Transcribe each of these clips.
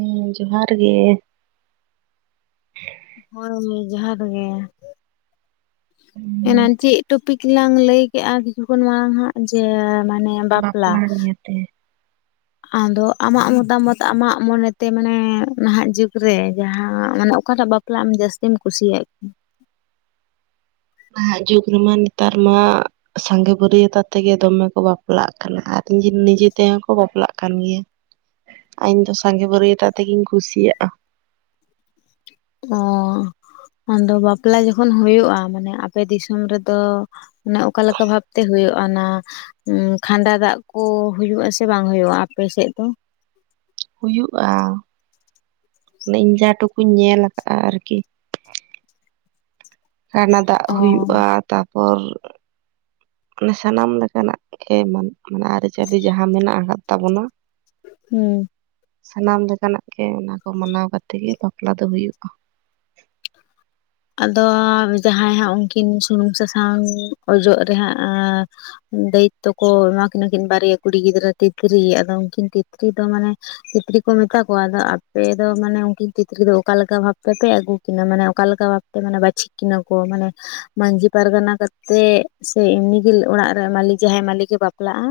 ᱦᱮᱸ ᱡᱚᱦᱟᱨ ᱜᱮ᱾ ᱦᱳᱭ ᱡᱚᱦᱟᱨ ᱜᱮ ᱾ [inaudible] ᱮᱱᱟᱱ ᱪᱮᱫ ᱴᱚᱯᱤᱠ ᱞᱟᱝ ᱞᱟᱹᱭ ᱠᱮᱫᱼᱟ ᱠᱤᱪᱷᱩ ᱠᱷᱚᱱ ᱢᱟᱲᱟᱝ ᱦᱟᱸᱜ ᱡᱮ ᱢᱟᱱᱮ ᱵᱟᱯᱞᱟ ᱱᱤᱭᱟᱹᱛᱮ ᱾ ᱟᱫᱚ ᱟᱢᱟᱜ ᱢᱚᱛᱟᱢᱚᱛ ᱟᱢᱟᱜ ᱢᱚᱱᱮᱛᱮ ᱢᱟᱱᱮ ᱱᱟᱦᱟᱜ ᱡᱩᱜᱽ ᱨᱮ ᱡᱟᱦᱟᱸ ᱢᱟᱱᱮ ᱚᱠᱟᱴᱟᱜ ᱵᱟ ᱯᱞᱟ ᱟᱢ ᱡᱟᱹᱥᱛᱤᱢ ᱠᱩᱥᱤᱭᱟᱜ ᱱᱟᱦᱟᱜ ᱡᱩᱜᱽ ᱨᱮᱢᱟ ᱱᱮᱛᱟᱨ ᱢᱟ ᱥᱟᱸᱜᱮ ᱵᱟᱹᱨᱭᱟᱹᱛ ᱟᱛᱮ ᱜᱮ ᱫᱚᱢᱮ ᱠᱚ ᱵᱟᱯᱞᱟᱜ ᱠᱟᱱᱟ ᱾ ᱟᱨ ᱱᱤᱡᱮ ᱱᱤᱡᱮ ᱛᱮᱦᱚᱸ ᱠᱚ ᱵᱟᱯᱞᱟᱜ ᱠᱟᱱ ᱜᱮᱭᱟ ᱾ ᱤᱧ ᱫᱚ ᱥᱟᱸᱜᱮ ᱵᱟᱹᱨᱭᱟᱹᱛ ᱟᱛᱮ ᱜᱤᱧ ᱠᱩᱥᱤᱭᱟᱜᱼᱟ ᱾ ᱚᱻ ᱟᱫᱚ ᱵᱟᱯᱞᱟ ᱡᱚᱠᱷᱚᱱ ᱦᱩᱭᱩᱜᱼᱟ ᱢᱟᱱᱮ ᱟᱯᱮ ᱫᱤᱥᱚᱢ ᱨᱮᱫᱚ ᱚᱱᱮ ᱚᱠᱟᱞᱮᱠᱟ ᱵᱷᱟᱵᱽᱛᱮ ᱦᱩᱭᱩᱜᱼᱟ ᱚᱱᱟ ᱩᱸ ᱠᱷᱟᱸᱰᱟ ᱫᱟᱜ ᱠᱚ ᱦᱩᱭᱩᱜᱼᱟ ᱥᱮ ᱵᱟᱝ ᱦᱩᱭᱩᱜᱼᱟ ᱟᱯᱮᱥᱮᱫ ᱫᱚ? ᱦᱩᱭᱩᱜᱼᱟ ᱾ [inaudible] ᱢᱟᱱᱮ ᱤᱧ ᱡᱟ ᱴᱩᱠᱩᱧ ᱧᱮᱞ ᱟᱠᱟᱫᱼᱟ ᱟᱨᱠᱤ ᱾ ᱠᱟᱰᱟ ᱫᱟᱜ ᱚ ᱦᱩᱭᱩᱜᱼᱟ ᱛᱟᱨᱯᱚᱨ [inaudible] ᱚᱱᱟ ᱥᱟᱱᱟᱢ ᱞᱮᱠᱟᱱᱟᱜ ᱮᱢᱚᱱ ᱢᱟᱱᱮ ᱟᱹᱨᱤᱪᱟᱹᱞᱤ ᱡᱟᱦᱟᱸ ᱢᱮᱱᱟᱜ ᱟᱠᱟᱫ ᱛᱟᱵᱚᱱᱟ ᱦᱩᱸ ᱾ ᱥᱟᱱᱟᱢ ᱞᱮᱠᱟᱱᱟᱜ ᱜᱮ ᱚᱱᱟ ᱠᱚ ᱢᱟᱱᱟᱣ ᱠᱟᱛᱮ ᱜᱮ ᱵᱟᱯᱞᱟ ᱫᱚ ᱦᱩᱭᱩᱜᱼᱟ ᱾ ᱟᱫᱚ ᱡᱟᱦᱟᱸᱭ ᱦᱟᱸᱜ ᱩᱱᱠᱤᱱ ᱥᱩᱱᱩᱢ ᱥᱟᱥᱟᱝ ᱚᱡᱚᱜ ᱨᱮ ᱦᱟᱸᱜ ᱚᱸ ᱫᱟᱭᱤᱛᱛᱚ ᱠᱚ ᱮᱢᱟ ᱠᱤᱱᱟ ᱠᱤᱱ ᱵᱟᱨᱭᱟ ᱠᱩᱲᱤ ᱜᱤᱫᱽᱨᱟᱹ ᱛᱤᱛᱨᱤ, ᱟᱫᱚ ᱩᱱᱠᱤᱱ ᱛᱤᱛᱨᱤ ᱫᱚ ᱢᱟᱱᱮ ᱛᱤᱛᱨᱤ ᱠᱚ ᱢᱮᱛᱟ ᱠᱚᱣᱟ ᱾ ᱟᱫᱚ ᱟᱯᱮ ᱫᱚ ᱢᱟᱱᱮ ᱩᱱᱠᱤᱱ ᱛᱤᱛᱨᱤ ᱫᱚ ᱚᱠᱟᱞᱮᱠᱟ ᱵᱷᱟᱵᱽ ᱛᱮᱯᱮ ᱟᱹᱜᱩ ᱠᱤᱱᱟ ᱢᱟᱱᱮ ᱚᱠᱟᱞᱮᱠᱟ ᱵᱷᱟᱵᱽ ᱢᱟᱱᱮ ᱵᱟᱪᱷᱤᱠ ᱠᱤᱱᱟᱹ ᱠᱚ ᱾ ᱢᱟᱱᱮ ᱢᱟᱺᱡᱷᱤ ᱯᱟᱨᱜᱟᱱᱟ ᱠᱟᱛᱮᱜ ᱥᱮ ᱮᱢᱱᱤ ᱜᱮ ᱚᱲᱟᱜ ᱨᱮ ᱢᱟᱹᱞᱤᱠ ᱡᱟᱦᱟᱸᱭ ᱢᱟᱹᱠᱤᱠ ᱮ ᱵᱟᱯᱞᱟᱜᱼᱟ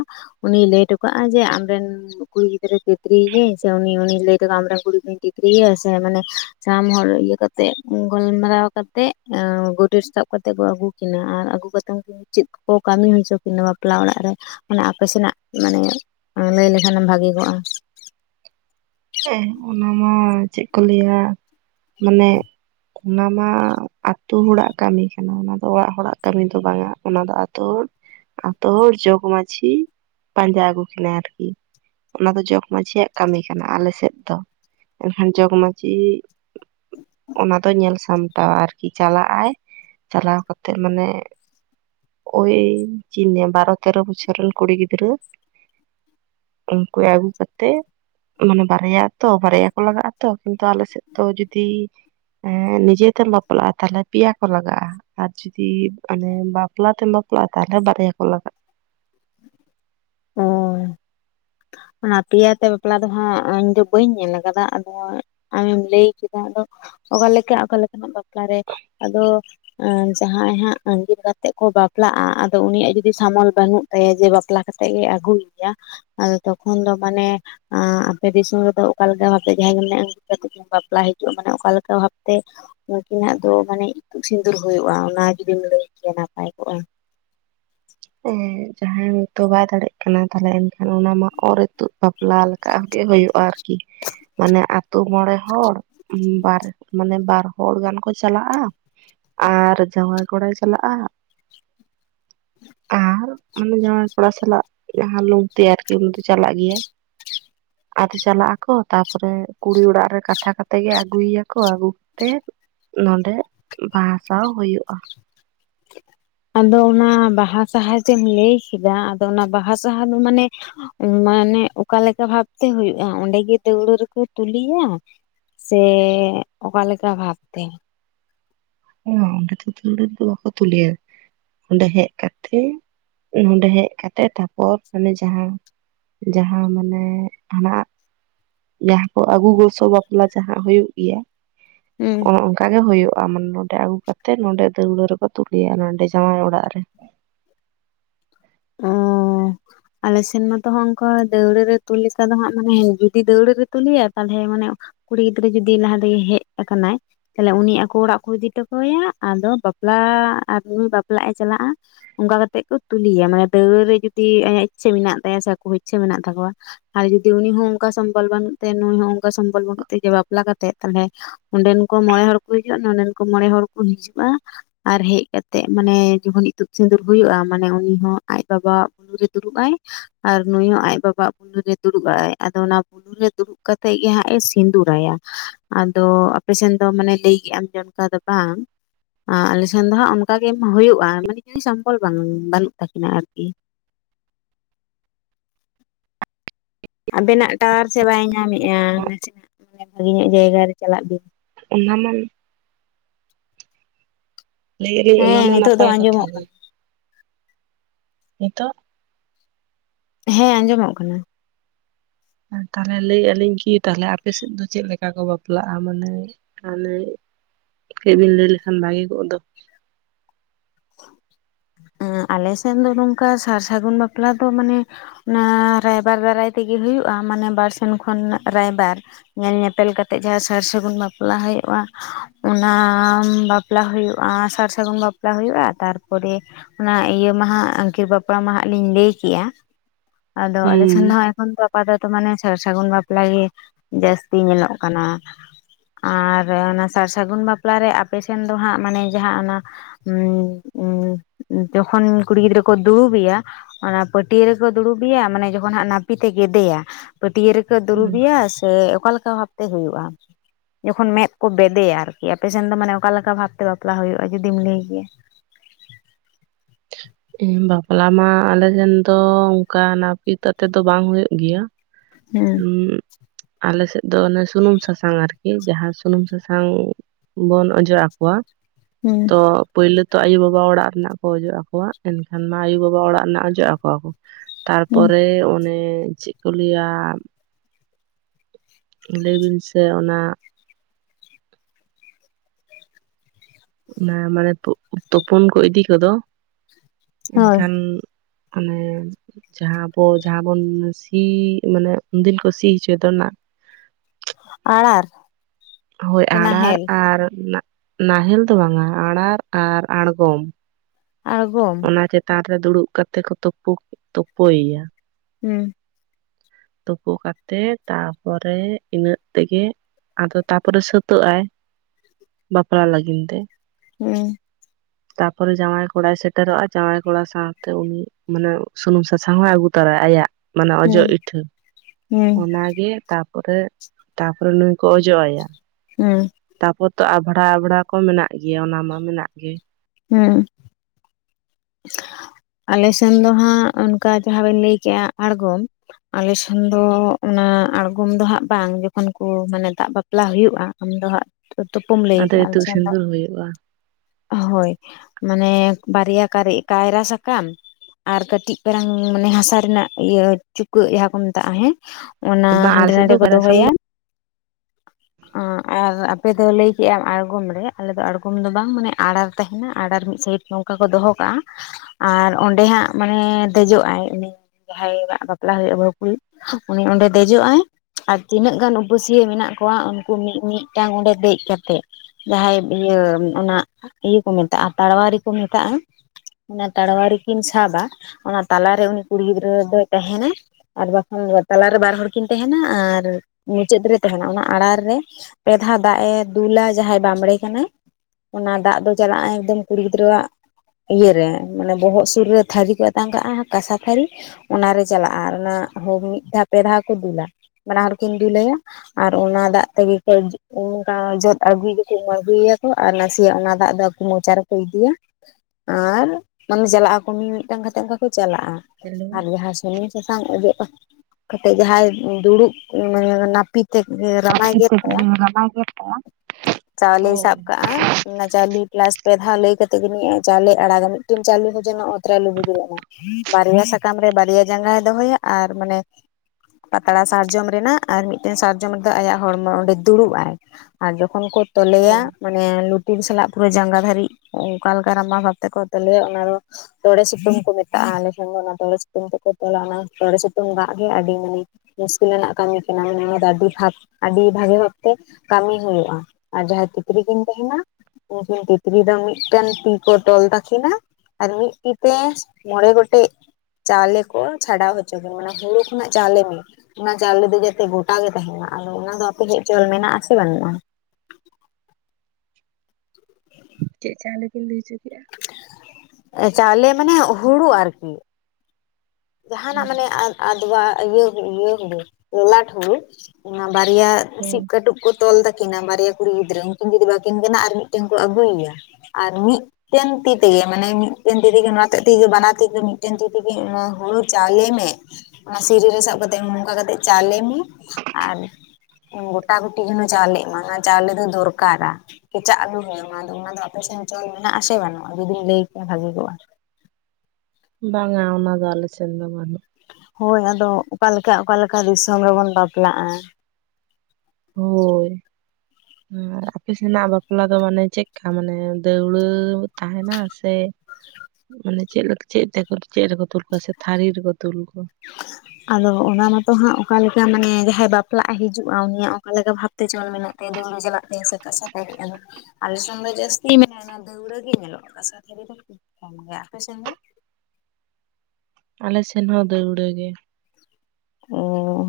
ᱩᱱᱤ ᱞᱟᱹᱭ ᱦᱚᱴᱚ ᱠᱟᱜᱼᱟ ᱡᱮ ᱟᱢᱨᱮᱱ ᱠᱩᱲᱤ ᱜᱤᱫᱽᱨᱟᱹ ᱛᱤᱛᱨᱤ ᱤᱭᱟᱹᱧ ᱥᱮ ᱩᱱᱤ ᱩᱱᱤ ᱞᱟᱹᱭ [unintelligible] ᱟᱢᱨᱮᱱ ᱠᱩᱲᱤ ᱜᱤᱫᱽᱨᱟᱹ ᱛᱤᱛᱨᱤ ᱮᱭᱟ ᱥᱮ ᱢᱟᱱᱮ ᱥᱟᱢ ᱦᱚᱲ ᱤᱭᱟᱹ ᱠᱟᱛᱮᱜ ᱜᱟᱞᱢᱟᱨᱟᱣ ᱠᱟᱛᱮᱫ ᱟ ᱜᱚᱰᱮᱛ ᱥᱟᱵ ᱠᱟᱛᱮᱫ ᱠᱚ ᱟᱹᱜᱩ ᱠᱤᱱᱟ ᱟᱨ ᱟᱹᱜᱩ ᱠᱟᱛᱮ ᱩᱱᱠᱤᱱ ᱪᱮᱫ ᱠᱚᱠᱚ ᱠᱟᱹᱢᱤ ᱦᱚᱪᱚ ᱠᱤᱱᱟ ᱵᱟᱯᱞᱟ ᱚᱲᱟᱜ ᱨᱮ ᱢᱟᱱᱮ ᱟᱯᱮ ᱥᱮᱱᱟᱜ ᱢᱟᱱᱮ ᱞᱟᱹᱭ ᱞᱮᱠᱷᱟᱱᱮᱢ ᱵᱷᱟᱹᱜᱤ ᱠᱚᱜᱼᱟ ᱾ ᱦᱮᱸ ᱚᱱᱟ ᱢᱟ ᱪᱮᱫ ᱠᱚ ᱞᱟᱹᱭᱟ [inaudible] ᱢᱟᱱᱮ ᱚᱱᱟ ᱢᱟ ᱟᱛᱳ ᱦᱚᱲᱟᱜ ᱠᱟᱹᱢᱤ ᱠᱟᱱᱟ, ᱚᱱᱟ ᱫᱚ ᱚᱲᱟᱜ ᱦᱚᱲᱟᱜ ᱠᱟᱹᱢᱤ ᱫᱚ ᱵᱟᱝᱟ ᱾ ᱚᱱᱟ ᱫᱚ ᱟᱛᱳ ᱦᱚᱲ ᱟᱛᱳ ᱦᱚᱲ ᱡᱚᱜᱽ ᱢᱟᱺᱡᱷᱤ ᱯᱟᱸᱡᱟ ᱟᱹᱜᱩ ᱠᱤᱱᱟᱭ ᱟᱨᱠᱤ ᱾ ᱚᱱᱟ ᱫᱚ ᱡᱚᱜᱽ ᱢᱟᱺᱡᱷᱤᱭᱟᱜ ᱠᱟᱹᱢᱤ ᱠᱟᱱᱟ ᱟᱞᱮ ᱥᱮᱫ ᱫᱚ [inaudible] ᱮᱱᱠᱷᱟᱱ ᱡᱚᱜᱽ ᱢᱟᱺᱡᱷᱤ ᱚᱱᱟ ᱫᱚ ᱧᱮᱞ ᱥᱟᱢᱴᱟᱣᱟ ᱟᱨᱠᱤ ᱪᱟᱞᱟᱜ ᱟᱭ ᱪᱟᱞᱟᱣ ᱠᱟᱛᱮᱜ ᱢᱟᱱᱮ ᱳᱭ ᱪᱤᱫ ᱤᱧ ᱞᱟᱹᱭᱟ ᱵᱟᱨᱚ ᱛᱮᱨᱚ ᱵᱚᱪᱷᱚᱨ ᱨᱮᱱ ᱠᱩᱲᱤ ᱜᱤᱫᱽᱨᱟᱹ ᱩᱱᱠᱩᱭ ᱟᱹᱜᱩ ᱠᱟᱛᱮ [inaudible] ᱢᱟᱱᱮ ᱵᱟᱨᱭᱟ ᱛᱚ ᱵᱟᱨᱭᱟ ᱠᱚ ᱞᱟᱜᱟᱜᱼᱟ ᱛᱚ ᱠᱤᱱᱛᱩ ᱟᱞᱮ ᱥᱮᱫ ᱫᱚ ᱡᱩᱫᱤ ᱮᱸ ᱱᱤᱡᱮ ᱛᱮᱢ ᱵᱟᱯᱞᱟᱜᱼᱟ ᱛᱟᱦᱚᱞᱮ ᱯᱮᱭᱟ ᱠᱚ ᱞᱟᱜᱟᱜᱼᱟ ᱾ ᱟᱨ ᱡᱚᱫᱤ ᱢᱟᱱᱮ ᱵᱟᱯᱞᱟ ᱛᱮᱢ ᱵᱟᱯᱞᱟᱜᱼᱟ ᱛᱟᱦᱚᱞᱮ ᱵᱟᱨᱭᱟ ᱠᱚ ᱞᱟᱜᱟᱜᱼᱟ ᱾ ᱚᱸᱻ ᱚᱱᱟ ᱯᱮᱭᱟ ᱛᱮ ᱵᱟᱯᱞᱟ ᱫᱚ ᱦᱟᱸᱜ ᱤᱧ ᱫᱚ ᱵᱟᱹᱧ ᱧᱮᱞ ᱟᱠᱟᱫᱟ ᱾ ᱟᱫᱚ ᱦᱟᱸᱜ ᱟᱢᱮᱢ ᱞᱟᱹᱭ ᱠᱮᱫᱟ ᱟᱫᱚ ᱚᱠᱟ ᱞᱮᱠᱟ ᱚᱠᱟ ᱞᱮᱠᱟᱱᱟᱜ ᱵᱟᱯᱞᱟ ᱨᱮ ᱟᱫᱚ ᱟ ᱡᱟᱦᱟᱸᱭ ᱦᱟᱸᱜ ᱟᱸᱜᱤᱨ ᱠᱟᱛᱮᱜ ᱠᱚ ᱵᱟᱯᱞᱟᱜᱼᱟ ᱟᱫᱚ ᱩᱱᱤᱭᱟᱜ ᱡᱩᱫᱤ ᱥᱟᱢᱚᱞ ᱵᱟᱹᱱᱩᱜ ᱛᱟᱭᱟ ᱡᱮ ᱵᱟᱯᱞᱟ ᱠᱟ ᱛᱮᱜ ᱜᱮ ᱟᱹᱜᱩᱭᱮᱭᱟ, ᱟᱫᱚ ᱛᱚᱠᱷᱚᱱ ᱫᱚ ᱢᱟᱱᱮ ᱟ ᱟᱯᱮ ᱫᱤᱥᱚᱢ ᱨᱮᱫᱚ ᱚᱠᱟ ᱞᱮᱠᱟ ᱵᱷᱟᱵᱽ ᱛᱮ ᱡᱟᱦᱟᱸᱭ ᱜᱮ ᱢᱟᱱᱮ ᱟᱸᱜᱤᱨ ᱠᱟᱛᱮᱜ ᱯᱮ ᱵᱟᱯᱞᱟ ᱦᱤᱡᱩᱜᱼᱟ, ᱢᱟᱱᱮ ᱚᱠᱟ ᱞᱮᱠᱟ ᱵᱷᱟᱵᱽ ᱛᱮ ᱩᱱᱠᱤᱱᱟᱜ ᱫᱚ ᱢᱟᱱᱮ ᱤᱛᱩᱫ ᱥᱤᱸᱫᱩᱨ ᱦᱩᱭᱩᱜᱼᱟ ᱚᱱᱟ ᱡᱩᱫᱤᱢ ᱞᱟᱹᱭ ᱠᱮᱭᱟ ᱱᱟᱯᱟᱭ ᱠᱚᱜᱼᱟ ᱾ ᱮ ᱡᱟᱦᱟᱸᱭ ᱱᱤᱛ ᱵᱟᱭ ᱫᱟᱲᱮᱜ ᱠᱟᱱᱟ ᱛᱟᱦᱚᱞᱮ ᱚᱱᱟ ᱢᱟ ᱚᱨ ᱤᱛᱩᱫ ᱵᱟᱯᱞᱟ ᱞᱮᱠᱟ ᱜᱮ ᱦᱩᱭᱩᱜᱼᱟ ᱟᱨᱠᱤ ᱢᱟᱱᱮ ᱟ ᱛᱩ ᱢᱚᱲᱮ ᱦᱚᱲ, ᱩᱢ ᱵᱟᱨ ᱢᱟᱱᱮ ᱵᱟᱨᱼᱼ ᱦᱚᱲ ᱜᱟᱱ ᱠᱚ ᱪᱟᱞᱟᱜ-ᱟ, ᱟᱨ ᱡᱟᱶᱟᱭ ᱠᱚᱲᱟᱭ ᱪᱟᱞᱟᱜ-ᱟ᱾ ᱟᱨ ᱢᱟᱱᱮ ᱡᱟᱶᱟᱭ ᱠᱚᱲᱟ ᱥᱟᱞᱟᱜ ᱡᱟᱦᱟᱸ ᱞᱩᱝᱛᱮ ᱟᱨ ᱠᱤ ᱩᱱᱤ ᱫᱚ ᱪᱟᱞᱟᱜ ᱜᱮᱭᱟᱭ᱾ ᱟᱫ ᱪᱟᱞᱟᱜ-ᱟ ᱠᱚ, ᱛᱟᱨᱯᱚᱨᱮ ᱠᱩᱲᱤ ᱚᱲᱟᱜ ᱨᱮ ᱠᱟᱛᱷᱟ ᱠᱟᱛᱮᱜ ᱜᱮ ᱟᱜᱩᱭ ᱭᱟᱠᱚ ᱟᱜᱩᱼᱼ ᱛᱮᱜ ᱱᱚᱸᱰᱮ ᱮ ᱵᱟᱦᱟ ᱥᱟᱶ ᱦᱳᱭᱳᱜ-ᱟ᱾ ᱟᱫᱚ ᱚᱱᱟ ᱵᱟᱦᱟ ᱥᱟᱦᱟ ᱡᱮᱢ ᱞᱟᱹᱭ ᱠᱮᱫᱟ, ᱟᱫᱚ ᱚᱱᱟ ᱵᱟᱦᱟ ᱥᱟᱦᱟ ᱫᱚ ᱢᱟᱱᱮ ᱩᱸᱻ ᱢᱟᱱᱮ ᱚᱠᱟ‌ᱞᱮᱠᱟ ᱵᱷᱟᱵᱽ ᱛᱮ ᱦᱩᱭᱩᱜ-ᱟ, ᱚᱱᱰᱮ ᱜᱮ ᱫᱟᱹᱣᱲᱟᱹ ᱨᱮᱠᱚ ᱛᱩᱞᱤᱭᱟ ᱥᱮ ᱚᱠᱟ ᱞᱮᱠᱟ ᱵᱷᱟᱵᱽ ᱛᱮ? ᱚᱻ ᱚᱸᱰᱮ ᱫᱚ ᱪᱟᱹᱶᱲᱟᱹ ᱨᱮ ᱫᱚ ᱵᱟᱠᱚ ᱛᱩᱞᱮ ᱭᱟ᱾ ᱚᱸᱰᱮ ᱦᱮᱡ ᱠᱟᱛᱮᱜ, ᱱᱚᱱᱰᱮ ᱦᱮᱡ ᱠᱟᱛᱮᱜ ᱛᱟᱨᱯᱚᱨ ᱢᱟᱱᱮ ᱡᱟᱦᱟᱸ ᱡᱟᱦᱟᱸ ᱢᱟᱱᱮ ᱦᱟᱱᱟᱜᱼᱼ ᱡᱟᱦᱟᱸ ᱠᱚ ᱟᱹᱜᱩ ᱜᱚᱥᱚ ᱵᱟᱯᱞᱟ ᱡᱟᱦᱟᱸ ᱦᱩᱭᱩᱜ ᱜᱮᱭᱟ, ᱩᱸ, ᱚᱱᱮ ᱚᱱᱠᱟ ᱜᱮ ᱦᱩᱭᱩᱜ-ᱟ, ᱢᱟᱱᱮ ᱱᱚᱸᱰᱮ ᱟᱹᱜᱩ ᱠᱟᱛᱮᱜ ᱱᱚᱸᱰᱮ ᱫᱟᱹᱣᱲᱟᱹ ᱨᱮᱠᱚ ᱛᱩᱞᱮᱭᱟ ᱱᱚᱱᱰᱮ ᱡᱟᱶᱟᱭ ᱚᱲᱟᱜ ᱨᱮ᱾ ᱚᱻ ᱟᱞᱮ ᱥᱮᱱ ᱢᱟᱛᱚ ᱚᱱᱠᱟ ᱫᱟᱹᱣᱲᱟᱹ ᱨᱮ ᱛᱩᱞ ᱞᱮᱠᱟ ᱫᱚ ᱦᱟᱸᱜ, ᱢᱟᱱᱮ ᱡᱩᱫᱤ ᱫᱟᱹᱣᱲᱟᱹ ᱨᱮ ᱛᱩᱞᱮᱭᱟ ᱛᱟᱞᱦᱮ ᱢᱟᱱᱮ ᱠᱩᱲᱤ ᱜᱤᱫᱽᱨᱟᱹ ᱡᱩᱫᱤ ᱞᱟᱦᱟ ᱨᱮᱜᱮ ᱦᱮᱡ ᱟᱠᱟᱱᱟᱭ ᱛᱟᱦᱚᱞᱮ ᱩᱱᱤ ᱟᱠᱚ ᱚᱲᱟᱜ ᱠᱚ ᱤᱫᱤ ᱴᱚ ᱠᱟᱭᱟ, ᱟᱫᱚ ᱵᱟᱯᱞᱟ ᱟᱨ ᱱᱩᱭ ᱵᱟᱯᱞᱟᱜ ᱮ ᱪᱟᱞᱟᱜ-ᱟ᱾ ᱚᱱᱠᱟ ᱠᱟᱛᱮᱜ ᱠᱚ ᱛᱩᱞᱮᱭᱟ, ᱢᱟᱱᱮ ᱫᱟᱹᱣᱲᱟᱹ ᱨᱮ ᱡᱩᱫᱤ ᱟᱭᱟᱜ ᱤᱪᱪᱷᱟᱹ ᱢᱤᱱᱟᱜ ᱛᱟᱭᱟ ᱥᱮ ᱟᱠᱚ ᱤᱪᱪᱷᱟᱹ ᱢᱮᱱᱟᱜ ᱛᱟᱠᱚᱣᱟ᱾ ᱟᱨ ᱡᱩᱫᱤ ᱩᱱᱤ ᱦᱚᱸ ᱚᱱᱠᱟ ᱥᱚᱢᱵᱚᱞ ᱵᱟᱹᱱᱩᱜ ᱟᱭᱟ ᱱᱩᱭ ᱦᱚᱸ ᱚᱱᱠᱟ ᱥᱚᱢᱵᱚᱞ ᱵᱟᱹᱱᱩᱜ ᱛᱮ ᱡᱮ ᱵᱟᱯᱞᱟ ᱠᱟᱛᱮᱜ ᱛᱟᱞᱦᱮ ᱚᱸᱰᱮᱱ ᱠᱚ ᱢᱚᱬᱮ ᱦᱚᱲ ᱠᱚ ᱦᱤᱡᱩᱜ-ᱟ, ᱱᱚᱰᱮᱱ ᱠᱚ ᱢᱚᱬᱮ ᱦᱚᱲ ᱠᱚ ᱦᱤᱡᱩᱜ-ᱟ, ᱟᱨ ᱦᱮᱡ ᱠᱟᱛᱮᱜ ᱢᱟᱱᱮ ᱡᱚᱠᱷᱚᱱ ᱤᱛᱩᱫ ᱥᱤᱸᱫᱩᱨ ᱦᱩᱭᱩᱜ-ᱟ, ᱢᱟᱱᱮ ᱩᱱᱤ ᱦᱚᱸ ᱟᱡ ᱵᱟᱵᱟ ᱣᱟᱜ ᱵᱩᱞᱩ ᱨᱮ ᱫᱩᱲᱩᱵᱼᱟᱭ, ᱟᱨ ᱱᱩᱭ ᱦᱚᱸ ᱟᱡ ᱵᱟᱵᱟᱣᱟᱜ ᱵᱩᱞᱩ ᱨᱮ ᱜᱮ ᱫᱩᱲᱩᱵ ᱟᱭ ᱟᱫᱚ ᱚᱱᱟ ᱞᱩ ᱨᱮ ᱫᱩᱲᱩᱵ ᱠᱟᱛᱮ ᱜᱮ ᱦᱟᱸᱜ ᱮ ᱥᱤᱸᱫᱩᱨᱟᱭᱟ, ᱟᱫᱚ ᱟᱯᱮ ᱥᱮᱱ ᱫᱚ ᱢᱟᱱᱮ ᱞᱟᱹᱭ ᱠᱮᱜ ᱟᱢ ᱡᱮ ᱚᱱᱠᱟ ᱫᱚᱼᱼ ᱵᱟᱝ ᱟᱸ ᱟᱞᱮ ᱥᱮᱱ ᱫᱚ ᱦᱟᱸᱜ ᱚᱱᱠᱟ ᱜᱮ ᱦᱩᱭᱩᱜ-ᱟ, ᱢᱟᱱᱮ ᱡᱩᱫᱤ ᱥᱚᱢᱵᱚᱞ ᱵᱟᱝ ᱵᱟᱱᱩᱜ ᱛᱟᱹᱠᱤᱱᱟ ᱟᱨ ᱠᱤ᱾ ᱟᱵᱮᱱᱟᱜ ᱴᱟᱣᱟᱨ ᱥᱮ ᱵᱟᱭ ᱧᱟᱢᱮᱜ-ᱟ, ᱱᱟᱥᱤ ᱱᱟᱜ ᱢᱟᱱᱮ ᱵᱷᱟᱜᱤ ᱧᱚᱜ ᱡᱟᱭᱜᱟ ᱨᱮ ᱪᱟᱞᱟᱜ ᱵᱤᱱ᱾ ᱚᱱᱟ ᱢᱟᱱ ᱞᱟᱹᱭᱮᱜ ᱟᱹᱞᱤᱧ ᱚᱱᱟ ᱦᱮᱸ ᱢᱟ ᱱᱤᱛᱚᱜ ᱫᱚ ᱱᱟᱯᱟᱭ ᱠᱟᱛᱷᱟ ᱟᱸᱡᱚᱢᱚᱜ ᱜᱮ᱾ ᱠᱟᱱᱟ ᱱᱤᱛᱚᱜ, ᱦᱮᱸ ᱟᱸᱡᱚᱢᱚᱜ ᱠᱟᱱᱟ᱾ ᱟᱨ ‌ᱛᱟᱦᱚᱞᱮ ᱞᱟᱹᱭᱮᱜ-ᱟᱹᱞᱤᱧ ᱠᱤ, ᱛᱟᱦᱚᱞᱮ ᱟᱯᱮ ᱥᱮᱫ ᱫᱚ ᱪᱮᱫ ᱞᱮᱠᱟ ᱠᱚ ᱵᱟᱯᱞᱟᱜ-ᱟ ᱢᱟᱱᱮ? ᱛᱟᱦᱚᱞᱮ ᱠᱟᱹᱡ ᱵᱤᱱ ᱞᱟᱹᱭ ᱞᱮᱠᱷᱟᱱ ᱵᱷᱟᱜᱮ ᱠᱚᱜ ᱫᱚ᱾ ᱟᱸ ᱟᱞᱮ ᱥᱮᱱ ᱫᱚ ᱱᱚᱝᱠᱟ ᱥᱟᱨ ᱥᱟᱹᱜᱩᱱ ᱵᱟᱯᱞᱟ ᱫᱚ ᱢᱟᱱᱮ ᱚᱱᱟ ᱨᱟᱭᱵᱟᱨ ᱫᱟᱨᱟᱭ ᱛᱮᱜᱮ ᱦᱩᱭᱩᱜ-ᱟ, ᱢᱟᱱᱮ ᱵᱟᱨ ᱥᱮᱱ ᱠᱷᱚᱱ ᱨᱟᱭᱵᱟᱨ᱾ ᱧᱮᱞ ᱧᱮᱯᱮᱞ ᱠᱟᱛᱮᱜ ᱡᱟᱦᱟᱸ ᱥᱟᱨ ᱥᱟᱹᱜᱩᱱ ᱵᱟᱯᱞᱟ ᱦᱩᱭᱩᱜ-ᱟ ᱚᱱᱟᱻ ᱵᱟᱞ ᱵᱟᱯᱞᱟ ᱦᱩᱭᱩᱜ-ᱟ, ᱥᱟᱨ ᱥᱟᱹᱜᱩᱱ ᱵᱟᱯᱞᱟ ᱦᱩᱭᱩᱜ-ᱟ ᱛᱟᱨᱯᱚᱨᱮ ᱚᱱᱟ ᱤᱭᱟᱹ ᱢᱟ ᱦᱟᱸᱜ ᱟᱺᱜᱤᱨ ᱵᱟᱯᱞᱟ ᱢᱟ ᱦᱟᱸᱜ ᱞᱤᱧ ᱞᱟᱹᱭ ᱠᱮᱜ-ᱟ, ᱟᱫᱚ ᱟᱞᱮ ᱦᱩᱸ ᱥᱮᱱ ᱫᱚ‌ ᱱᱚᱦᱚᱭ ᱠᱷᱚᱱ ᱫᱚ ᱟᱯᱟᱛᱚᱛᱚ ᱢᱟᱱᱮ ᱥᱟᱨ‌ ᱥᱟᱹᱜᱩᱱ ᱵᱟᱯᱞᱟ ᱜᱮ ᱡᱟᱹᱥᱛᱤ ᱧᱮᱞᱚᱜ ᱠᱟᱱᱟ᱾ ᱟᱸᱨ ᱚᱱᱟ ᱥᱟᱨ ᱥᱟᱹᱜᱩᱱ ᱵᱟᱯᱞᱟ ᱨᱮ ᱟᱯᱮ ᱥᱮᱱ ᱫᱚ ᱦᱟᱸᱜ ᱢᱟᱱᱮ, ᱡᱟᱦᱟᱸ ᱚᱱᱟ ᱩᱸ ᱩᱸ ᱩᱸ ᱡᱚᱠᱷᱚᱱ ᱠᱩᱲᱤ ᱜᱤᱫᱽᱨᱟᱹ ᱠᱚ ᱫᱩᱲᱩᱵᱮᱭᱟ ᱚᱱᱟ ᱯᱟᱹᱴᱭᱟᱹ ᱨᱮᱠᱚ ᱫᱩᱲᱩᱵᱤᱭᱟ, ᱢᱟᱱᱮ ᱡᱚᱠᱷᱚᱱ ᱦᱟᱸᱜ ᱱᱟᱯᱤᱛᱼᱮ ᱜᱮᱫᱮᱭᱟ ᱯᱟᱹᱴᱭᱟᱹ ᱨᱮᱠ ᱯᱮ ᱫᱩᱨᱩᱵᱤᱭᱟ ᱥᱮ ᱚᱠᱟ ᱞᱮᱠᱟ ᱵᱷᱟᱵᱽ ᱛᱮ ᱦᱩᱭᱩᱜ-ᱟ? ᱡᱚᱠᱷᱚᱱ ᱢᱮᱸᱫ ᱠᱚ ᱵᱮᱫᱮᱭᱟ ᱟᱨ ᱠᱤ ᱟᱯᱮ ᱥᱮᱱ ᱫᱚ ᱢᱟᱱᱮ ᱚᱠᱟ ᱞᱮᱠᱟ ᱵᱷᱟᱵᱽ ᱛᱮ ᱵᱟᱯᱞᱟ ᱦᱩᱭᱩᱜ-ᱟ ᱡᱩᱫᱤᱢ ᱞᱟᱹᱭ ᱠᱮᱭᱟ ᱩᱸ ᱵᱟᱯᱞᱟ ᱢᱟ ᱟᱞᱮ ᱥᱮᱱ ᱫᱚ ᱚᱱᱠᱟ ᱱᱟᱯᱤᱛ ᱟᱛᱮ ᱫᱚ ᱵᱟᱝ ᱦᱩᱭᱩᱜ ᱜᱮᱭᱟ᱾ ᱦᱩᱸ᱾ ᱩᱸᱜ‌ ᱟᱞᱮ ᱥᱮᱜ ᱫᱚ ᱚᱱᱮ ᱥᱩᱱᱩᱢ ᱥᱟᱥᱟᱝ ᱟᱨ ᱠᱤ ᱡᱟᱦᱟᱸ ᱥᱩᱱᱩᱢ ᱥᱟᱥᱟᱝ ᱵᱚᱱ ᱚᱡᱚᱜ ᱟᱠᱚᱣᱟ᱾ ᱦᱩᱸ᱾ ᱛᱚ ᱯᱟᱹᱭᱞᱟᱹ ᱛᱚ ᱟᱭᱩ ᱵᱟᱵᱟ ᱚᱲᱟᱜ ᱨᱮᱱᱟᱜ ᱠᱚ ᱚᱡᱚᱜ ᱟᱠᱚᱣᱟ, ᱮᱱᱠᱷᱟᱱ ᱢᱟ ᱟᱭᱳ ᱵᱟᱵᱟ ᱚᱲᱟᱜ ᱨᱮᱱᱟᱜ ᱚᱡᱚᱜ ᱟᱠᱚᱣᱟ ᱠᱚ ᱦᱮᱸ ᱛᱟᱨᱯᱚᱨᱮ ᱚᱱᱮ ᱪᱮ ᱠᱚ ᱞᱟᱭᱟ ᱞᱟᱹᱭ ᱵᱤᱱ ᱥᱮ ᱚᱱᱟ ᱚᱱᱟ ᱢᱟᱱᱮ ᱛᱳ ᱛᱳᱯᱳᱱ ᱠᱚ ᱤᱫᱤ ᱠᱚᱫᱚ ᱦᱳᱭ ᱮᱱᱠᱷᱟᱱ ᱟᱱᱮ ᱡᱟᱦᱟᱸ ᱟᱵᱚ ᱡᱟᱦᱟᱸ ᱵᱚᱱ ᱥᱤ ᱢᱟᱱᱮ ᱩᱱᱫᱤᱱ ᱠᱚ ᱥᱤ ᱦᱚᱪᱚᱭ ᱫᱟ, ᱚᱱᱟ ᱟᱨᱟᱲ? ᱦᱳᱭ ᱟᱲᱟᱲ ᱟᱨ ᱚᱱᱟ ᱱᱟᱦᱮᱞ ᱫᱚ ᱵᱟᱝᱟ ᱟᱲᱟᱨ ᱟᱨ ᱟᱲᱜᱚᱢ ᱟᱬᱜᱚᱢ ᱚᱱᱟ ᱪᱮ ᱛᱟᱱ ᱨᱮ ᱫᱩᱲᱩᱵ ᱠᱟᱛᱮ ᱠᱚ ᱛᱩᱯᱩ ᱛᱩᱯᱳᱭ ᱭᱟ᱾ ᱦᱩᱸ᱾ ᱛᱩᱯᱳ ᱠᱟᱛᱮᱫ ᱛᱟᱨᱯᱚᱨᱮ ᱤᱱᱟᱹᱜ ᱛᱮᱜᱮ ᱟᱫᱚ ᱛᱟᱨᱯᱚᱨᱮ ᱥᱟᱹᱛᱟᱹᱜ ᱟᱭ ᱵᱟᱯᱞᱟ ᱞᱟᱹᱜᱤᱱ ᱛᱮ ᱦᱮᱸ᱾ ᱛᱟᱯᱚᱨᱮ ᱡᱟᱶᱟᱭ ᱠᱚᱲᱟᱭ ᱥᱮᱴᱮᱨᱚᱜᱼᱟ ᱡᱟᱶᱟᱭ ᱠᱚᱲᱟ ᱥᱟᱶᱛᱮ ᱩᱱᱤ ᱢᱟᱱᱮ ᱥᱩᱱᱩᱢ ᱥᱟᱥᱟᱝ ᱦᱚᱸᱭ ᱟᱹᱜᱩ ᱛᱟᱨᱟᱭᱟ ᱟᱭᱟᱜ, ᱢᱟᱱᱮ ᱚᱡᱚᱜ ᱦᱩᱸ ᱤᱴᱷᱟᱹ ᱦᱩᱸ ᱚᱱᱟᱜᱮ ᱛᱟᱨᱯᱚᱨᱮ ᱛᱟᱨᱯᱚᱨᱮ ᱱᱩᱭ ᱠᱚ ᱚᱡᱚᱜ ᱟᱭᱟ, ᱦᱩᱸ᱾ ᱛᱟᱯᱚᱨ ᱛᱚ ᱟᱵᱲᱟ ᱟᱵᱲᱟ ᱠᱚ ᱢᱮᱱᱟᱜ ᱜᱮᱭᱟ ᱚᱱᱟ ᱢᱟ ᱢᱮᱱᱟᱜ ᱜᱮ᱾ ᱦᱩᱸ᱾ ᱟᱞᱮ ᱥᱮᱱ ᱫᱚ ᱦᱟᱸᱜ ᱚᱱᱠᱟ ᱡᱟᱦᱟᱸ ᱵᱮᱱ ᱞᱟᱹᱭ ᱠᱮᱜᱼᱟ ᱟᱬᱜᱚᱢ, ᱟᱞᱮᱥᱱ ᱫᱚ ᱚᱱᱟ ᱟᱬᱜᱚᱢ ᱫᱚ ᱦᱟᱸᱜ ᱵᱟᱝ ᱡᱚᱠᱷᱚᱱ ᱠᱚ ᱢᱟᱱᱮ ᱫᱟᱜ ᱵᱟᱯᱞᱟ ᱦᱩᱭᱩᱜᱼᱟ ᱟᱢ ᱫᱚ ᱦᱟᱸᱜ ᱛᱩᱯᱩᱢ ᱞᱟᱹᱭ ᱟᱫᱚ ᱠᱟᱜᱼᱟ, ᱟᱞᱮ ᱤᱛᱩᱫ ᱥᱮᱫ ᱫᱚ ᱥᱤᱸᱫᱩᱨ ᱦᱩᱭᱩᱜᱼᱟ ᱦᱚᱭ, ᱢᱟᱱᱮ ᱵᱟᱨᱭᱟ ᱠᱟᱨᱮ ᱠᱟᱭᱨᱟ ᱥᱟᱠᱟᱢ ᱟᱨ ᱠᱟᱹᱴᱤᱡ ᱯᱮᱲᱟᱝ ᱢᱟᱱᱮ ᱦᱟᱥᱟ ᱨᱮᱱᱟᱜ ᱤᱭᱟᱹ ᱪᱩᱠᱟᱹᱜ ᱡᱟᱦᱟᱸ ᱠᱚ ᱢᱮᱛᱟᱜᱼᱟ ᱦᱮᱸ ᱚᱱᱟ ᱵᱟ ᱦᱟᱸᱰᱮ ᱟᱞᱮ ᱥᱮᱫ ᱱᱟᱰᱮ ᱫᱚ ᱠᱚ ᱜᱟᱨᱟᱥᱟᱢ ᱫᱚᱦᱚᱭᱟ, ᱫᱚ ᱟᱨ ᱟᱯᱮ ᱫᱚ ᱞᱟᱹᱭ ᱠᱮᱫᱼᱟᱢ ᱟᱬᱜᱚᱢ ᱨᱮ ᱟᱞᱮᱫ ᱫᱚ ᱟᱬᱜᱚᱢ ᱫᱚ ᱵᱟᱝ ᱢᱟᱱᱮ ᱟᱲᱟᱲ ᱛᱟᱦᱮᱸᱱᱟ ᱟᱲᱟᱲ ᱢᱤᱫ ᱥᱟᱭᱤᱰ ᱱᱚᱝᱠᱟ ᱠᱚ ᱫᱚᱦᱚ ᱠᱟᱜᱼᱟ, ᱟᱨ ᱚᱸᱰᱮ ᱦᱟᱸᱜ ᱢᱟᱱᱮ ᱫᱮᱡᱚᱜᱼᱟᱭ ᱩᱱᱤ ᱡᱟᱦᱟᱸᱭ ᱫᱟᱜ ᱵᱟᱯᱞᱟ ᱦᱩᱭᱩᱜᱼᱟ ᱵᱟᱦᱩ ᱠᱩᱲᱤ ᱩᱱᱤ ᱚᱸᱰᱮ ᱫᱮᱡᱚᱜᱼᱟᱭ, ᱟᱨ ᱛᱤᱱᱟᱹᱜ ᱜᱟᱱ ᱩᱯᱟᱹᱥᱤᱭᱟᱹ ᱢᱮᱱᱟᱜ ᱠᱚᱣᱟ ᱩᱝᱠᱩ ᱢᱤᱫ ᱢᱤᱫ ᱴᱟᱝ ᱚᱸᱰᱮ ᱫᱮᱡ ᱠᱟᱛᱮᱜ ᱡᱟᱦᱟᱸᱭ ᱤᱭᱟᱹ ᱚᱱᱟ ᱤᱭᱟᱹ ᱠᱚ ᱢᱮᱛᱟᱜᱼᱟ ᱛᱟᱲᱣᱟᱨᱤ ᱠᱚ ᱢᱮᱛᱟᱜᱼᱟ, ᱚᱱᱟ ᱛᱟᱲᱣᱟ ᱨᱤᱠᱤᱱ ᱥᱟᱵᱟ ᱚᱱᱟ ᱛᱟᱞᱟᱨᱮ ᱩᱱᱤ ᱠᱩᱲᱤ ᱜᱤᱫᱽᱨᱟᱹ ᱫᱚᱭ ᱛᱟᱦᱮᱸᱱᱟᱭ, ᱟᱨ ᱵᱟᱠᱷᱟᱱ ᱛᱟᱞᱟᱨᱮ ᱵᱟᱨ ᱦᱚᱲ ᱠᱤᱱ ᱛᱟᱦᱮᱸᱱᱟ ᱟᱨ ᱢᱩᱪᱟᱹᱫ ᱨᱮ ᱛᱟᱦᱮᱸᱱᱟ ᱚᱱᱟ ᱟᱲᱟ ᱨᱮ, ᱯᱮ ᱫᱷᱟᱣ ᱫᱟᱜ ᱮ ᱫᱩᱞᱟ ᱡᱟᱦᱟᱸᱭ ᱵᱟᱢᱲᱮ ᱠᱟᱱᱟᱭ ᱚᱱᱟ ᱫᱟᱜ ᱫᱚ ᱪᱟᱞᱟᱜᱼᱟ ᱮᱠᱫᱚᱢ ᱠᱩᱲᱤ ᱜᱤᱫᱽᱨᱟᱹᱣᱟ ᱤᱭᱟᱹ ᱨᱮ ᱢᱟᱱᱮ ᱵᱚᱦᱚᱜ ᱥᱩᱨ ᱨᱮ ᱛᱷᱟᱹᱨᱤ ᱠᱚ ᱟᱛᱟᱝ ᱠᱟᱜᱼᱟ ᱠᱟᱸᱥᱟ ᱛᱷᱟᱹᱨᱤ ᱚᱱᱟ ᱨᱮ ᱪᱟᱞᱟᱜᱼᱟ, ᱟᱨ ᱚᱱᱟ ᱦᱚᱸ ᱢᱤᱫ ᱫᱷᱟᱣ ᱯᱮ ᱫᱷᱟᱣ ᱠᱚ ᱫᱩᱞᱟ ᱵᱟᱱᱟ ᱦᱚᱲ ᱠᱤᱱ ᱫᱩᱞ ᱟᱭᱟ, ᱟᱨ ᱚᱱᱟ ᱫᱟᱜ ᱛᱮᱜᱮ ᱠᱚ ᱚᱱᱠᱟ ᱡᱚᱫ ᱟᱹᱜᱩᱭᱟ ᱠᱚ ᱢᱟᱜᱩᱭᱟ ᱠᱚ ᱟᱨ ᱱᱟᱥᱮᱭᱟᱜ ᱚᱱᱟ ᱫᱟᱜ ᱫᱚ ᱟᱠᱚ ᱢᱚᱪᱟ ᱨᱮᱠᱚ ᱤᱫᱤᱭᱟ᱾ ᱟᱨ ᱢᱟᱱᱮ ᱪᱟᱞᱟᱜ ᱟᱠᱚ ᱢᱤᱫ ᱢᱤᱫᱴᱟᱝ ᱠᱟᱛᱮ ᱚᱱᱠᱟ ᱠᱚ ᱪᱟᱞᱟᱜ-ᱟ, ᱟᱨ ᱦᱮᱞᱳ ᱡᱟᱦᱟᱸ [unintelligible] ᱥᱟᱥᱟᱝ ᱚᱡᱚᱜ ᱠᱟ ᱠᱟᱛᱮᱫ ᱡᱟᱦᱟᱸᱭ ᱫᱩᱲᱩᱵ ᱢᱟᱱᱮ ᱱᱟᱹᱯᱤᱛ ᱛᱮ ᱨᱟ- ᱢᱟᱭ ᱜᱮᱫ ᱛᱟᱭᱟ ᱪᱟᱣᱞᱮ ᱥᱟᱵ ᱦᱳᱭ ᱠᱟᱜ-ᱟ ᱚᱱᱟ ᱪᱟᱣᱞᱮ ᱯᱞᱟᱥ ᱯᱮ ᱫᱷᱟᱣ ᱞᱟᱹᱭ ᱠᱟᱛᱮ ᱡᱮᱢᱱᱤ ᱪᱟᱣᱞᱮ ᱟᱲᱟᱜᱟ ᱢᱤᱫᱴᱟᱝ ᱪᱟᱣᱞᱮ ᱦᱚᱸ ᱡᱮᱱᱚ ᱚᱛᱨᱮ ᱟᱞᱳ ᱵᱩᱡᱩᱨᱜ-ᱟ᱾ ᱵᱟᱨᱭᱟ ᱥᱟᱠᱟᱢ ᱨᱮ ᱵᱟᱨᱭᱟ ᱡᱟᱸᱜᱟᱭ ᱫᱚᱦᱚᱭᱟ ᱟᱨ ᱢᱟᱱᱮ ᱯᱟᱛᱲᱟ ᱥᱟᱨᱡᱚᱢ ᱨᱮᱱᱟᱜ ᱟᱨ ᱢᱤᱫᱴᱟᱝ ᱥᱟᱨᱡᱚᱢ ᱨᱮᱫᱚ ᱟᱭᱟᱜ ᱦᱚᱲᱢᱚ ᱚᱸᱰᱮ ᱫᱩᱲᱩᱵ-ᱟᱭ᱾ ᱟᱨ ᱡᱚᱠᱷᱚᱱ ᱠᱚ ᱛᱚᱞᱮᱭᱟ ᱦᱳᱭ ᱢᱟᱱᱮ ᱞᱩ- ᱛᱩᱨ ᱥᱟᱞᱟᱜ ᱯᱩᱨᱟᱹ ᱡᱟᱸᱜᱟ ᱫᱷᱟᱹᱨᱤᱡ ᱚᱱᱠᱟ ᱞᱮᱠᱟ ᱨᱟᱢᱟ ᱵᱷᱟᱵ ᱛᱮ ᱠᱚ ᱛᱟᱞᱮᱭᱟ ᱚᱱᱟ ᱫᱚ᱾ ᱛᱚᱲᱮ ᱥᱩᱛᱟᱹᱢ ᱠᱚ ᱢᱮᱛᱟᱜ-ᱟ ᱟᱞᱮ ᱴᱷᱮᱱ ᱫᱚ ᱚᱱᱟ ᱛᱚᱲᱮ ᱥᱩᱛᱟᱹᱢ ᱛᱮᱠᱚ ᱛᱚᱞᱟ ᱚᱱᱟ ᱛᱚᱲᱮ ᱥᱩᱛᱟᱹᱢ ᱜᱟᱜ ᱜᱮ ᱟᱹᱰᱤ ᱢᱟᱱᱮ ᱢᱩᱥᱠᱩ ᱞᱮᱱᱟᱜ ᱠᱟᱹᱢᱤ ᱠᱟᱱᱟ ᱢᱟᱱᱮ ᱚᱱᱟ ᱫᱚ ᱟᱹᱰᱤ ᱵᱷᱟᱵ ᱟᱹᱰᱤ ᱵᱷᱟᱜᱤ ᱵᱷᱟᱵ ᱛᱮ᱾ ᱠᱟᱹᱢᱤ ᱦᱩᱭᱩᱜ-ᱟ, ᱟᱨ ᱡᱟᱦᱟᱸᱭ ᱛᱤᱛᱨᱤ ᱠᱤᱱ ᱛᱟᱦᱮᱱᱟ ᱩᱱᱠᱤᱱ ᱛᱤᱛᱨᱤ ᱫᱚ ᱢᱤᱫᱴᱮᱱ ᱛᱤ ᱠᱚ ᱛᱚᱞ ᱛᱟᱹᱠᱤᱱᱟ᱾ ᱟᱨ ᱢᱤᱫ ᱛᱤ ᱛᱮ ᱢᱚᱬᱮ ᱜᱚᱴᱮᱡ ᱪᱟᱣᱞᱮ ᱠᱚ ᱪᱷᱟᱰᱟᱣ ᱦᱚᱪᱚ ᱵᱤᱱ ᱢᱟᱱᱮ ᱦᱳᱲᱳ ᱠᱷᱚᱱᱟᱜ ᱪᱟᱣᱞᱮ ᱢᱮ᱾ ᱚᱱᱟ ᱪᱟᱣᱞᱮ ᱫᱚ ᱡᱟᱛᱮ ᱜᱚᱴᱟ ᱜᱮ ᱛᱟᱦᱮᱱᱟ ᱟᱞᱚ ᱚᱱᱟ ᱫᱚ ᱟᱯᱮ ᱪᱮᱫ ᱪᱚᱞ ᱢᱮᱱᱟᱜ-ᱟ ᱥᱮ ᱵᱟᱹᱱᱩᱜ-ᱟ? ᱪᱮᱫ ᱪᱟᱣᱞᱮ ᱵᱤᱱ ᱞᱟᱹᱭ ᱦᱚᱪᱚ ᱠᱮᱫ-ᱟ? ᱪᱟᱣᱞᱮ ᱢᱟᱱᱮ ᱦᱩᱲᱩ ᱟᱨᱠᱤ᱾ ᱡᱟᱦᱟᱱᱟᱜ ᱦᱩᱸ ᱢᱟᱱᱮ ᱟᱫᱽᱣᱟ ᱤᱭᱟᱹ ᱦᱩᱲᱩ ᱤᱭᱟᱹ ᱦᱩᱲᱩ ᱞᱚᱞᱟᱴ ᱦᱩᱲᱩ ᱚᱱᱟ ᱵᱟᱨᱭᱟ ᱦᱳᱭ ᱥᱤᱵ ᱠᱟᱹᱴᱩᱵ ᱠᱚ ᱛᱚᱞ ᱛᱟᱹᱠᱤᱱᱟ ᱵᱟᱨᱭᱟ ᱠᱩᱲᱤ ᱜᱤᱫᱽᱨᱟᱹ ᱩᱱᱠᱤᱱ ᱡᱩᱫᱤ ᱵᱟᱹᱠᱤᱱ ᱵᱮᱱᱟ-ᱟ ᱟᱨ ᱢᱤᱫᱴᱮᱱ ᱠᱚ ᱟᱹᱜᱩᱭ ᱮᱭᱟ᱾ ᱟᱨ ᱢᱤᱫ ᱢᱤᱫᱴᱮᱱ ᱛᱤ ᱛᱮᱜᱮ ᱢᱟᱱᱮ ᱢᱤᱫᱴᱮᱱ ᱛᱤ ᱛᱮᱜᱮ ᱱᱚᱣᱟᱴᱟᱜ ᱛᱤ ᱛᱮᱜᱮ ᱵᱟᱱᱟᱨ ᱛᱤᱛᱮ ᱢᱤᱫᱴᱮᱱ ᱛᱤ ᱛᱮᱜᱮ ᱚᱱᱟ ᱦᱩᱲᱩ ᱪᱟᱣᱞᱮ ᱢᱮ᱾ ᱚᱱᱟ ᱥᱤᱨᱤ ᱨᱮ ᱥᱟᱵ ᱠᱟᱛᱮᱜ ᱱᱚᱝᱠᱟ ᱠᱟᱛᱮᱜ ᱪᱟᱣᱞᱮ ᱢᱮ, ᱟᱨ ᱜᱚᱴᱟ ᱜᱩᱴᱤ ᱡᱮᱱᱚ ᱪᱟᱣᱞᱮ ᱢᱟ ᱚᱱᱟ ᱪᱟᱣᱞᱮ ᱫᱚ ᱫᱚᱨᱠᱟᱨᱟ᱾ ᱠᱮᱪᱟᱜ ᱟᱹᱞᱩ ᱢᱮ ᱚᱱᱟ ᱚᱱᱟ ᱫᱚ ᱟᱯᱮ ᱥᱮᱱ ᱪᱚᱝ ᱢᱮᱱᱟᱜ ᱟᱥᱮ ᱵᱟᱹᱱᱩᱜ-ᱟ ᱡᱩᱫᱤᱢ ᱞᱟᱹᱭ ᱠᱮᱟ ᱵᱷᱟᱜᱤ ᱠᱚᱜ-ᱟ? ᱵᱟᱝᱜ-ᱟ ᱚᱱᱟ ᱫᱚ ᱟᱞᱮ ᱥᱮᱱ ᱫᱚ ᱵᱟᱱᱩᱜ ᱦᱳᱭ ᱟᱫᱚ ᱚᱠᱟ ᱞᱮᱠᱟ ᱚᱠᱟ ᱞᱮᱠᱟ ᱫᱤᱥᱚᱢ ᱨᱮᱵᱚᱱ ᱵᱟᱯᱞᱟᱜ-ᱟ᱾ ᱦᱳᱭ [inaudible] ᱟᱨ ᱟᱯᱮ ᱥᱮᱱᱟᱜ ᱵᱟᱯᱞᱟ ᱫᱚ ᱢᱟᱱᱮ ᱪᱮᱫᱠᱟ ᱢᱟᱱᱮ ᱫᱟᱹᱣᱲᱟᱹ ᱛᱟᱦᱮᱱᱟ ᱥᱮ ᱢᱟᱱᱮ ᱪᱮᱫ ᱞᱮᱠᱟ ᱪᱮᱫ ᱛᱮᱠᱚ ᱪᱮᱫ ᱨᱮᱠᱚ ᱛᱩᱞ ᱠᱚᱣᱟ ᱥᱮ ᱛᱷᱟᱹᱨᱤ ᱨᱮᱠᱚ ᱛᱩᱞ ᱠᱚᱣᱟ? ᱟᱫᱚ ᱚᱱᱟ ᱢᱟᱛᱚ ᱦᱟᱸᱜ ᱚᱠᱟ ᱞᱮᱠᱟ ᱢᱟᱱᱮ ᱡᱟᱦᱟᱸᱭ ᱵᱟᱯᱞᱟᱜ ᱮ ᱦᱤᱡᱩᱜ-ᱟ ᱩᱱᱤᱭᱟᱜ ᱚᱠᱟ ᱞᱮᱠᱟ ᱵᱟᱵ- ᱛᱮ ᱪᱚᱞ ᱢᱮᱱᱟᱜ ᱛᱟᱭ ᱫᱟᱹᱣᱲᱟᱹ ᱪᱟᱞᱟᱜ ᱛᱮ ᱥᱮ [inaudible] ᱟᱞᱮ ᱥᱮᱱ ᱫᱚ ᱡᱟᱹᱥᱛᱤ ᱢᱮᱱᱟᱜ-ᱟ᱾ ᱫᱟᱹᱣᱲᱟᱹ ᱜᱮ ᱧᱮᱞᱚᱜ-ᱟ ᱠᱟᱥᱟ ᱛᱷᱟᱹᱨᱤ ᱫᱚ ᱠᱷᱩᱵ ᱠᱚᱢ ᱜᱮ᱾ ᱟᱯᱮ ᱥᱮᱱ ᱫᱚ? ᱟᱞᱮ ᱥᱮᱱ ᱦᱚᱸ ᱫᱟᱹᱣᱲᱟᱹ ᱜᱮ᱾ ᱳᱻ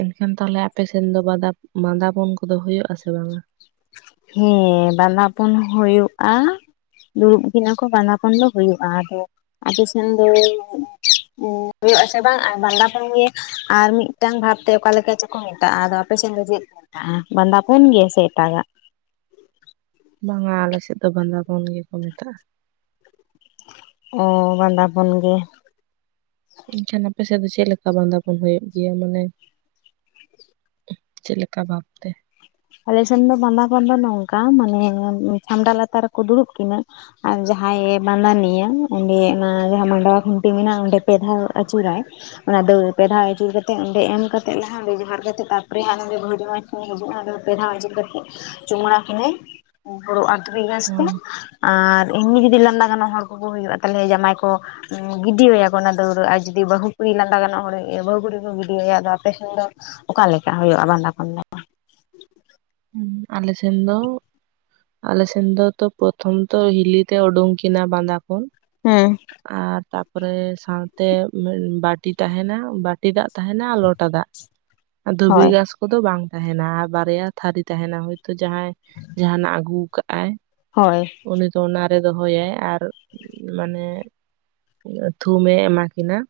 ᱮᱱᱠᱷᱟᱱ ᱛᱟᱦᱚᱞᱮ ᱟᱯᱮ ᱥᱮᱱ ᱫᱚ ᱵᱟᱫᱟ ᱵᱟᱸᱫᱟ ᱯᱚᱱ ᱠᱚᱫᱚ ᱦᱩᱭᱩᱜ-ᱟ ᱥᱮ ᱵᱟᱝᱟ? ᱦᱮᱸ ᱵᱟᱸᱫᱟ ᱯᱚᱱ ᱦᱩᱭᱩᱜᱼᱟ᱾ ᱫᱩᱲᱩᱵ ᱠᱤᱱᱟ ᱠᱚ ᱵᱟᱸᱫᱟ ᱯᱚᱱ ᱫᱚ ᱦᱩᱭᱩᱜ-ᱟ ᱟᱫᱚ ᱟᱯᱮ ᱥᱮᱱ ᱫᱚ ᱚᱱᱮ ᱦᱩᱭᱩᱜ-ᱟ ᱥᱮ ᱵᱟᱝ ᱟᱨ ᱵᱟᱸᱫᱟ ᱯᱚᱱ ᱜᱮ ᱟᱨ ᱢᱤᱫᱴᱟᱝ ᱵᱷᱟᱵ ᱛᱮ ᱚᱠᱟᱞᱮᱠᱟ ᱪᱚᱝ- ᱠᱚ ᱢᱮᱛᱟᱜ-ᱟ ᱟᱫᱚ ᱟᱯᱮ ᱥᱮᱫ ᱫᱚ ᱪᱮᱫ ᱠᱚᱟᱜ-ᱟ ᱵᱟᱸᱫᱟ ᱯᱚᱱ ᱜᱮ ᱥᱮ ᱮᱴᱟᱜᱟᱜ? ᱵᱟᱝᱟ ᱟᱞᱮ ᱥᱮᱫ ᱫᱚ ᱵᱟᱸᱫᱟ ᱯᱚᱱ ᱜᱮᱠᱚ ᱢᱮᱛᱟᱜ-ᱟ? ᱚᱻ ᱵᱟᱸᱫᱟ ᱵᱚᱱ ᱜᱮ᱾ ᱮᱱᱠᱷᱟᱱ ᱟᱯᱮ ᱥᱮᱫ ᱫᱚ ᱪᱮᱫ ᱞᱮᱠᱟ ᱵᱟᱸᱫᱟ ᱯᱚᱱ ᱦᱩᱭᱩᱜ ᱜᱮᱭᱟ᱾ ᱢᱟᱱᱮ ᱪᱮᱫ ᱞᱮᱠᱟ ᱵᱷᱟᱵᱛᱮ ᱟᱞᱮ ᱥᱮᱱ ᱫᱚ ᱵᱟᱸᱫᱟ ᱯᱚᱱ ᱫᱚ ᱱᱚᱝᱠᱟ ᱢᱟᱱᱮ ᱪᱷᱟᱢᱰᱟ ᱞᱟᱛᱟᱨ ᱨᱮᱠᱚ ᱫᱩᱲᱩᱵ ᱠᱤᱱᱟᱹ ᱟᱨ ᱡᱟᱦᱟᱸᱭᱮ ᱵᱟᱸᱫᱟᱱᱤᱭᱟ ᱚᱸᱰᱮ ᱚᱱᱟ ᱡᱟᱦᱟᱸ ᱢᱟᱰᱣᱟ ᱠᱷᱩᱱᱴᱤ ᱢᱮᱱᱟᱜᱼᱟ ᱚᱸᱰᱮ ᱯᱮ ᱫᱷᱟᱣ ᱟᱹᱪᱩᱨᱟᱭ᱾ ᱚᱱᱟ ᱫᱟᱹᱣ ᱯᱮ ᱫᱷᱟᱣ ᱟᱹᱪᱩᱨ ᱠᱟᱛᱮᱫ ᱚᱸᱰᱮ ᱮᱢ ᱠᱟᱛᱮᱫ ᱞᱟᱦᱟ ᱚᱸᱰᱮ ᱡᱚᱦᱟᱨ ᱠᱟᱛᱮᱫ ᱛᱟᱨᱯᱚᱨᱮ ᱦᱟᱸᱜ ᱱᱚᱰᱮ ᱵᱦᱩ-ᱡᱟᱶᱟᱭ ᱴᱷᱮᱱᱮ ᱦᱤᱡᱩᱜᱼᱟ ᱟᱫᱚ ᱯᱮ ᱫᱷᱟᱣ ᱟᱪᱩᱨ ᱠᱟᱛᱮᱫᱜ ᱪᱩᱢᱟᱹᱲᱟ ᱠᱤᱱᱟᱹᱭ ᱦᱩᱲᱩ ᱟᱨ ᱫᱩᱵᱤ ᱜᱷᱟᱸᱥ ᱚ ᱛᱮ᱾ ᱟᱨ ᱮᱢᱱᱤ ᱡᱩᱫᱤ ᱞᱟᱸᱫᱟ ᱜᱟᱱᱚᱜ ᱦᱚᱲ ᱠᱚᱠᱚ ᱦᱩᱭᱩᱜᱼᱟ ᱛᱟᱞᱦᱮ ᱡᱟᱢᱟᱭ ᱠᱚ ᱩᱸ ᱜᱤᱰᱤᱣᱟᱭᱭᱟ ᱠᱚ ᱚᱱᱟ ᱫᱟᱹᱣᱲᱟᱹ ᱟᱨ ᱡᱩᱫᱤ ᱵᱟᱹᱦᱩ ᱠᱩᱲᱤ ᱞᱟᱸᱫᱟ ᱜᱟᱱᱚᱜ ᱦᱚᱲ ᱮ ᱦᱩᱭᱩᱜ ᱵᱟᱹᱦᱩ ᱠᱩᱲᱤ ᱠᱚ ᱜᱤᱰᱤ ᱟᱭᱟ ᱟᱫᱚ ᱟᱯᱮ ᱥᱮᱱ ᱫᱚ ᱚᱠᱟᱞᱮᱠᱟ ᱦᱩᱭᱩᱜ-ᱟ ᱵᱟᱸᱫᱟ ᱯᱚᱱ ᱫᱚ? ᱟᱞᱮ ᱥᱮᱱ ᱫᱚ ᱟᱞ ᱥᱮᱱ ᱫᱚ ᱛᱚ ᱯᱨᱚᱛᱷᱚᱢ ᱛᱚ ᱦᱤᱞᱤ ᱛᱮ ᱩᱰᱩᱝ ᱠᱤᱱᱟ ᱵᱟᱸᱫᱟ ᱯᱚᱱ᱾ ᱦᱩᱸ᱾ ᱟᱨ ᱛᱟᱯᱚᱨᱮ ᱥᱟᱶᱛᱮ ᱩᱱᱟᱹᱜ ᱵᱟᱴ ᱴᱤ ᱛᱟᱦᱮᱱᱟ, ᱵᱟᱴᱤ ᱫᱟᱜ ᱛᱟᱦᱮᱱᱟ ᱟᱨ ᱞᱚᱴᱟ ᱫᱟᱜ ᱟᱨ ᱫᱷᱩᱵᱤ ᱦᱳᱭ ᱜᱷᱟᱥ ᱠᱚᱫᱚ ᱵᱟᱝ ᱛᱟᱦᱮᱱᱟ ᱟᱨ ᱵᱟᱨᱭᱟ ᱛᱷᱟᱹᱨᱤ ᱛᱟᱦᱮᱱᱟ ᱦᱚᱭᱛᱳ ᱡᱟᱦᱟᱸᱭ ᱡᱟᱦᱟᱱᱟᱜ ᱟᱹᱜᱩᱣ ᱠᱟ-ᱟᱭ᱾ ᱦᱳᱭ᱾ ᱩᱱᱤ ᱫᱚ ᱚᱱᱟᱨᱮ ᱫᱚᱦᱚᱭᱟᱭ ᱟᱨ ᱢᱟᱱᱮ ᱛᱷᱩᱢᱮ ᱮᱢᱟ ᱠᱤᱱᱟ᱾